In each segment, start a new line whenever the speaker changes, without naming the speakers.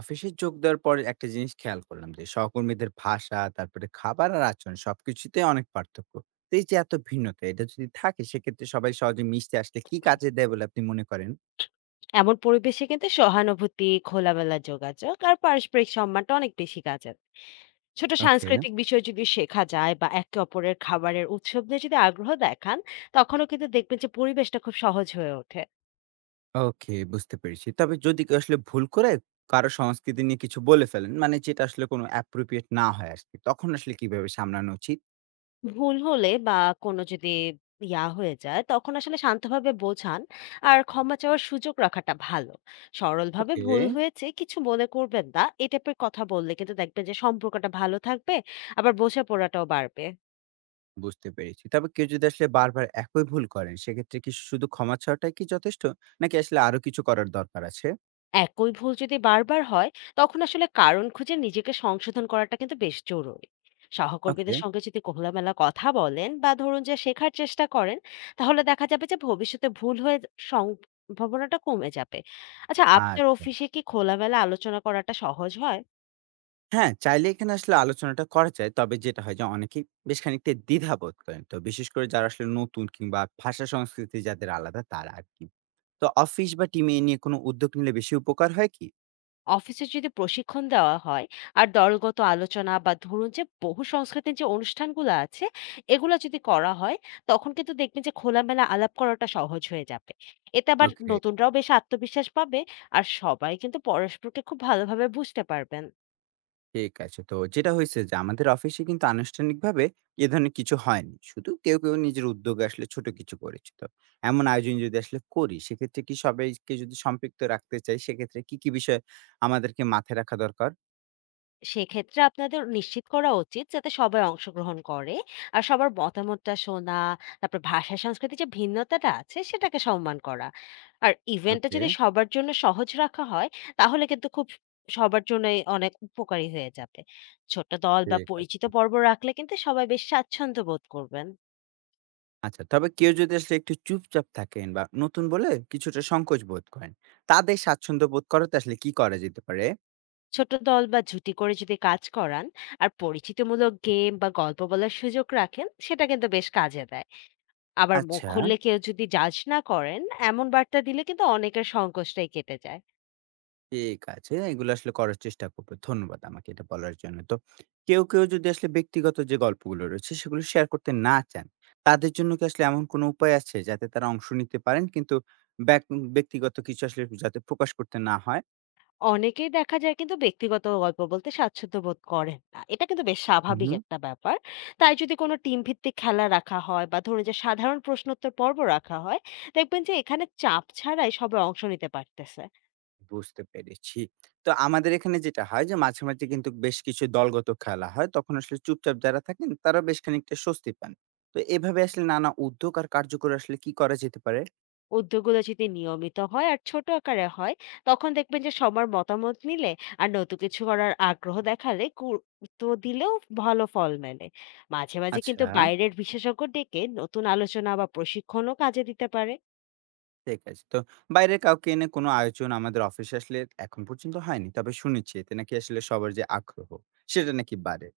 অফিসে যোগ দেওয়ার পর একটা জিনিস খেয়াল করলাম যে সহকর্মীদের ভাষা তারপরে খাবার আর আচরণ সবকিছুতে অনেক পার্থক্য। তো এই যে এত ভিন্নতা এটা যদি থাকে সেক্ষেত্রে সবাই সহজে মিশতে আসলে কি কাজে দেয় বলে আপনি মনে করেন?
এমন পরিবেশে কিন্তু সহানুভূতি খোলামেলা যোগাযোগ আর পারস্পরিক সম্মানটা অনেক বেশি কাজে দেয়। ছোট
ওকে।
সাংস্কৃতিক বিষয় যদি শেখা যায় বা একে অপরের খাবারের উৎসব নিয়ে যদি আগ্রহ দেখান তখনও কিন্তু দেখবেন যে পরিবেশটা খুব সহজ হয়ে ওঠে।
ওকে, বুঝতে পেরেছি। তবে যদি কেউ আসলে ভুল করে কারো সংস্কৃতি নিয়ে কিছু বলে ফেলেন, মানে যেটা আসলে কোনো অ্যাপ্রোপ্রিয়েট না হয় আর কি, তখন আসলে কিভাবে সামলানো উচিত?
ভুল হলে বা কোনো যদি হয়ে যায় তখন আসলে শান্তভাবে বোঝান আর ক্ষমা চাওয়ার সুযোগ রাখাটা ভালো। সরলভাবে
ওকে,
ভুল হয়েছে কিছু মনে করবেন না এই টাইপের কথা বললে কিন্তু দেখবেন যে সম্পর্কটা ভালো থাকবে আবার বোঝাপড়াটাও বাড়বে।
বুঝতে পেরেছি। তবে কেউ যদি আসলে বারবার একই ভুল করেন, সেক্ষেত্রে কি শুধু ক্ষমা চাওয়াটাই কি যথেষ্ট? নাকি আসলে আরো কিছু করার দরকার আছে?
একই ভুল যদি বারবার হয় তখন আসলে কারণ খুঁজে নিজেকে সংশোধন করাটা কিন্তু বেশ জরুরি।
ওকে।
সহকর্মীদের সঙ্গে যদি খোলামেলা কথা বলেন বা ধরুন যে শেখার চেষ্টা করেন তাহলে দেখা যাবে যে ভবিষ্যতে ভুল হয়ে সম্ভাবনাটা কমে যাবে। আচ্ছা আপনার
আচ্ছা।
অফিসে কি খোলামেলা আলোচনা করাটা সহজ হয়?
হ্যাঁ, চাইলে এখানে আসলে আলোচনাটা করা যায়। তবে যেটা হয় যে অনেকেই বেশ খানিকটা দ্বিধাবোধ করেন। তো বিশেষ করে যারা আসলে নতুন কিংবা ভাষা সংস্কৃতি যাদের আলাদা তারা আরকি। তো অফিস বা টিমে এ নিয়ে কোনো উদ্যোগ নিলে বেশি উপকার হয় কি?
অফিসে যদি প্রশিক্ষণ দেওয়া হয় আর দলগত আলোচনা বা ধরুন যে বহু সংস্কৃতির যে অনুষ্ঠানগুলো আছে এগুলো যদি করা হয় তখন কিন্তু দেখবেন যে খোলামেলা আলাপ করাটা সহজ হয়ে যাবে। এতে আবার
ওকে,
নতুনরাও বেশ আত্মবিশ্বাস পাবে আর সবাই কিন্তু পরস্পরকে খুব ভালোভাবে বুঝতে পারবেন।
ঠিক আছে। তো যেটা হয়েছে যে আমাদের অফিসে কিন্তু আনুষ্ঠানিকভাবে এ ধরনের কিছু হয়নি। শুধু কেউ, কেউ নিজের উদ্যোগে আসলে ছোট কিছু করেছে। তো এমন আয়োজন যদি আসলে করি সেক্ষেত্রে কি সবাইকে যদি সম্পৃক্ত রাখতে চাই সেক্ষেত্রে কি বিষয় আমাদেরকে মাথায় রাখা দরকার?
সেক্ষেত্রে আপনাদের নিশ্চিত করা উচিত যাতে সবাই অংশগ্রহণ করে আর সবার মতামতটা শোনা, তারপর ভাষা সংস্কৃতির যে ভিন্নতাটা আছে সেটাকে সম্মান করা আর ইভেন্টটা
ওকে,
যদি সবার জন্য সহজ রাখা হয় তাহলে কিন্তু খুব সবার জন্যই অনেক উপকারী হয়ে যাবে। ছোট দল বা
ঠিক
পরিচিত
আছে।
পর্ব রাখলে কিন্তু সবাই বেশ স্বাচ্ছন্দ্য বোধ করবেন।
আচ্ছা, তবে কেউ যদি আসলে একটু চুপচাপ থাকেন বা নতুন বলে কিছুটা সংকোচ বোধ করেন, তাদের স্বাচ্ছন্দ্য বোধ করাতে আসলে কি করা যেতে পারে?
ছোট দল বা জুটি করে যদি কাজ করান আর পরিচিতিমূলক গেম বা গল্প বলার সুযোগ রাখেন সেটা কিন্তু বেশ কাজে দেয়। আবার মুখ
আচ্ছা,
খুললে কেউ যদি জাজ না করেন এমন বার্তা দিলে কিন্তু অনেকের সংকোচটাই কেটে যায়।
ঠিক আছে। এগুলো আসলে করার চেষ্টা করব। ধন্যবাদ আমাকে এটা বলার জন্য। তো কেউ, কেউ যদি আসলে ব্যক্তিগত যে গল্পগুলো রয়েছে সেগুলো শেয়ার করতে না চান, তাদের জন্য কি আসলে এমন কোনো উপায় আছে যাতে তারা অংশ নিতে পারেন কিন্তু ব্যাক ব্যক্তিগত কিছু আসলে যাতে প্রকাশ করতে না হয়?
অনেকেই দেখা যায় কিন্তু ব্যক্তিগত গল্প বলতে স্বাচ্ছন্দ্য বোধ করেন না, এটা কিন্তু বেশ স্বাভাবিক
উহু।
একটা ব্যাপার। তাই যদি কোনো টিম ভিত্তিক খেলা রাখা হয় বা ধরুন যে সাধারণ প্রশ্নোত্তর পর্ব রাখা হয় দেখবেন যে এখানে চাপ ছাড়াই সবাই অংশ নিতে পারতেছে।
বুঝতে পেরেছি। তো আমাদের এখানে যেটা হয় যে মাঝে, মাঝে কিন্তু বেশ কিছু দলগত খেলা হয়। তখন আসলে চুপচাপ যারা থাকেন তারা বেশ খানিকটা স্বস্তি পান। তো এভাবে আসলে নানা উদ্যোগ আর কার্যকর আসলে কি করা যেতে পারে?
উদ্যোগগুলো যদি নিয়মিত হয় আর ছোট আকারে হয় তখন দেখবেন যে সবার মতামত নিলে আর নতুন কিছু করার আগ্রহ দেখালে গুরুত্ব দিলেও ভালো ফল মেলে। মাঝে মাঝে কিন্তু
আচ্ছা,
বাইরের বিশেষজ্ঞ ডেকে নতুন আলোচনা বা প্রশিক্ষণও কাজে দিতে পারে।
ঠিক আছে। তো বাইরের কাউকে এনে কোনো আয়োজন আমাদের অফিসে আসলে এখন পর্যন্ত হয়নি। তবে শুনেছি এতে নাকি আসলে সবার যে আগ্রহ সেটা নাকি বাড়ে।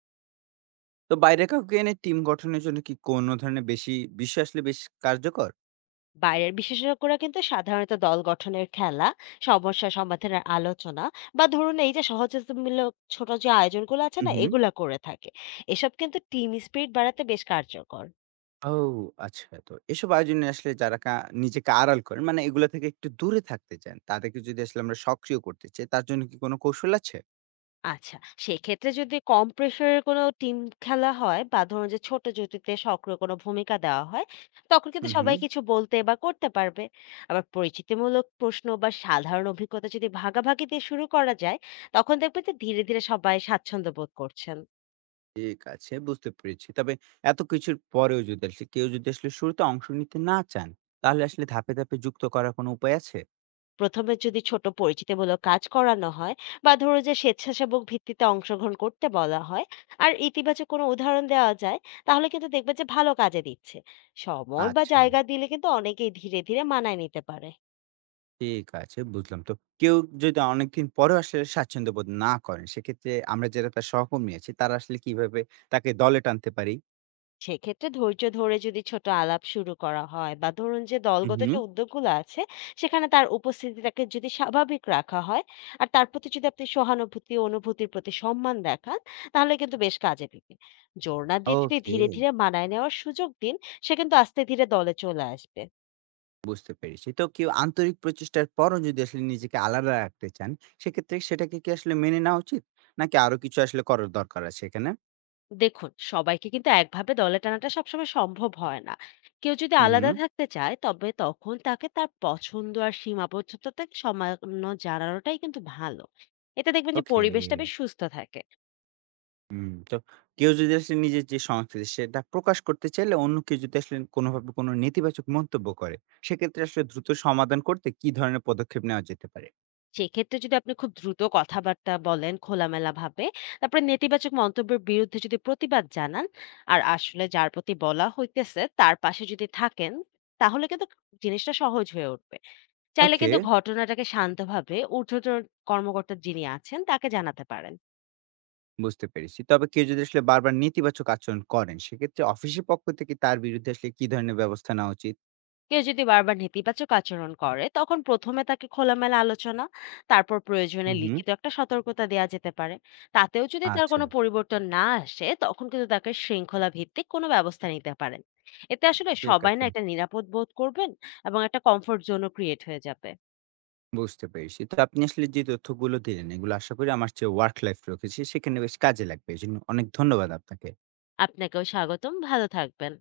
তো বাইরে কাউকে এনে টিম গঠনের জন্য কি কোনো ধরনের বেশি বিষয় আসলে বেশ কার্যকর?
বাইরের বিশেষজ্ঞরা কিন্তু সাধারণত দল গঠনের খেলা, সমস্যা সমাধানের আলোচনা বা ধরুন এই যে সহযোগিতামূলক ছোট যে আয়োজনগুলো আছে
হু,
না
হু।
এগুলা করে থাকে। এসব কিন্তু টিম স্পিরিট বাড়াতে বেশ কার্যকর।
ও আচ্ছা। তো এসব আয়োজনে আসলে যারা নিজেকে আড়াল করেন মানে এগুলা থেকে একটু দূরে থাকতে চান, তাদেরকে যদি আসলে আমরা সক্রিয় করতে চাই তার জন্য কি কোনো কৌশল আছে?
আচ্ছা, সেক্ষেত্রে যদি কম প্রেশারের কোনো টিম খেলা হয় বা ধরুন যে ছোট জুটিতে সক্রিয় কোনো ভূমিকা দেওয়া হয়, তখন কিন্তু
হুম, হুম।
সবাই কিছু বলতে বা করতে পারবে। আবার পরিচিতিমূলক প্রশ্ন বা সাধারণ অভিজ্ঞতা যদি ভাগাভাগি দিয়ে শুরু করা যায়, তখন দেখবেন যে ধীরে, ধীরে সবাই স্বাচ্ছন্দ্য বোধ করছেন।
ঠিক আছে, বুঝতে পেরেছি। তবে এত কিছুর পরেও যদি আসলে কেউ যদি আসলে শুরুতে অংশ নিতে না চান, তাহলে আসলে ধাপে, ধাপে যুক্ত করার কোনো উপায় আছে?
প্রথমে যদি ছোট পরিচিতিমূলক কাজ করানো হয় বা ধরো যে স্বেচ্ছাসেবক ভিত্তিতে অংশগ্রহণ করতে বলা হয় আর ইতিবাচক কোনো উদাহরণ দেওয়া যায় তাহলে কিন্তু দেখবে যে ভালো কাজে দিচ্ছে। সময় বা
আচ্ছা,
জায়গা দিলে কিন্তু অনেকেই ধীরে ধীরে মানায় নিতে পারে।
ঠিক আছে, বুঝলাম। তো কেউ যদি অনেকদিন পরেও আসলে স্বাচ্ছন্দ্য বোধ না করেন, সেক্ষেত্রে আমরা যারা তার সহকর্মী আছি তারা আসলে কিভাবে তাকে দলে টানতে পারি?
সেক্ষেত্রে ধৈর্য ধরে যদি ছোট আলাপ শুরু করা হয় বা ধরুন যে
হুম,
দলগত
হুম।
যে উদ্যোগগুলো আছে সেখানে তার উপস্থিতিটাকে যদি স্বাভাবিক রাখা হয় আর তার প্রতি যদি আপনি সহানুভূতি ও অনুভূতির প্রতি সম্মান দেখান তাহলে কিন্তু বেশ কাজে দিবে। জোর না দিয়ে যদি
ওকে।
ধীরে ধীরে মানায় নেওয়ার সুযোগ দিন সে কিন্তু আস্তে ধীরে দলে চলে আসবে।
বুঝতে পেরেছি। তো কেউ আন্তরিক প্রচেষ্টার পরও যদি আসলে নিজেকে আলাদা রাখতে চান, সেক্ষেত্রে সেটাকে কি আসলে মেনে নেওয়া উচিত? নাকি আরো কিছু আসলে করার দরকার আছে এখানে?
দেখুন সবাইকে কিন্তু একভাবে দলে টানাটা সবসময় সম্ভব হয় না। কেউ যদি
হুম,
আলাদা
হুম।
থাকতে চায় তবে তখন তাকে তার পছন্দ আর সীমাবদ্ধতাকে সামান্য জানানোটাই কিন্তু ভালো। এতে দেখবেন যে
ওকে।
পরিবেশটা বেশ সুস্থ থাকে।
হুম, তো কেউ যদি আসলে নিজের যে সংস্কৃতি সেটা প্রকাশ করতে চাইলে অন্য কেউ যদি আসলে কোনোভাবে কোনো নেতিবাচক মন্তব্য করে, সেক্ষেত্রে আসলে দ্রুত সমাধান করতে কি ধরনের পদক্ষেপ নেওয়া যেতে পারে?
সেক্ষেত্রে যদি আপনি খুব দ্রুত কথাবার্তা বলেন খোলামেলা ভাবে, তারপরে নেতিবাচক মন্তব্যের বিরুদ্ধে যদি প্রতিবাদ জানান আর আসলে যার প্রতি বলা হইতেছে তার পাশে যদি থাকেন তাহলে কিন্তু জিনিসটা সহজ হয়ে উঠবে। চাইলে
ওকে,
কিন্তু ঘটনাটাকে শান্তভাবে ঊর্ধ্বতন কর্মকর্তা যিনি আছেন তাকে জানাতে পারেন।
বুঝতে পেরেছি। তবে কেউ যদি আসলে বারবার নেতিবাচক আচরণ করেন, সেক্ষেত্রে অফিসের পক্ষ থেকে তার বিরুদ্ধে আসলে কি ধরনের ব্যবস্থা নেওয়া উচিত?
কেউ যদি বারবার নেতিবাচক আচরণ করে তখন প্রথমে তাকে খোলামেলা আলোচনা, তারপর প্রয়োজনে
হুম, হুম।
লিখিত একটা সতর্কতা দেয়া যেতে পারে। তাতেও যদি তার
আচ্ছা,
কোনো পরিবর্তন না আসে তখন কিন্তু তাকে শৃঙ্খলা ভিত্তিক কোনো ব্যবস্থা নিতে পারেন। এতে আসলে
ঠিক
সবাই না
আছে।
একটা নিরাপদ বোধ করবেন এবং একটা কমফোর্ট জোনও ক্রিয়েট হয়ে যাবে।
বুঝতে পেরেছি। তো আপনি আসলে যে তথ্যগুলো দিলেন, এগুলো আশা করি আমার যে ওয়ার্ক লাইফ রয়েছে সেখানে বেশ কাজে লাগবে। এজন্য অনেক ধন্যবাদ আপনাকে।
আপনাকেও স্বাগতম, ভালো থাকবেন।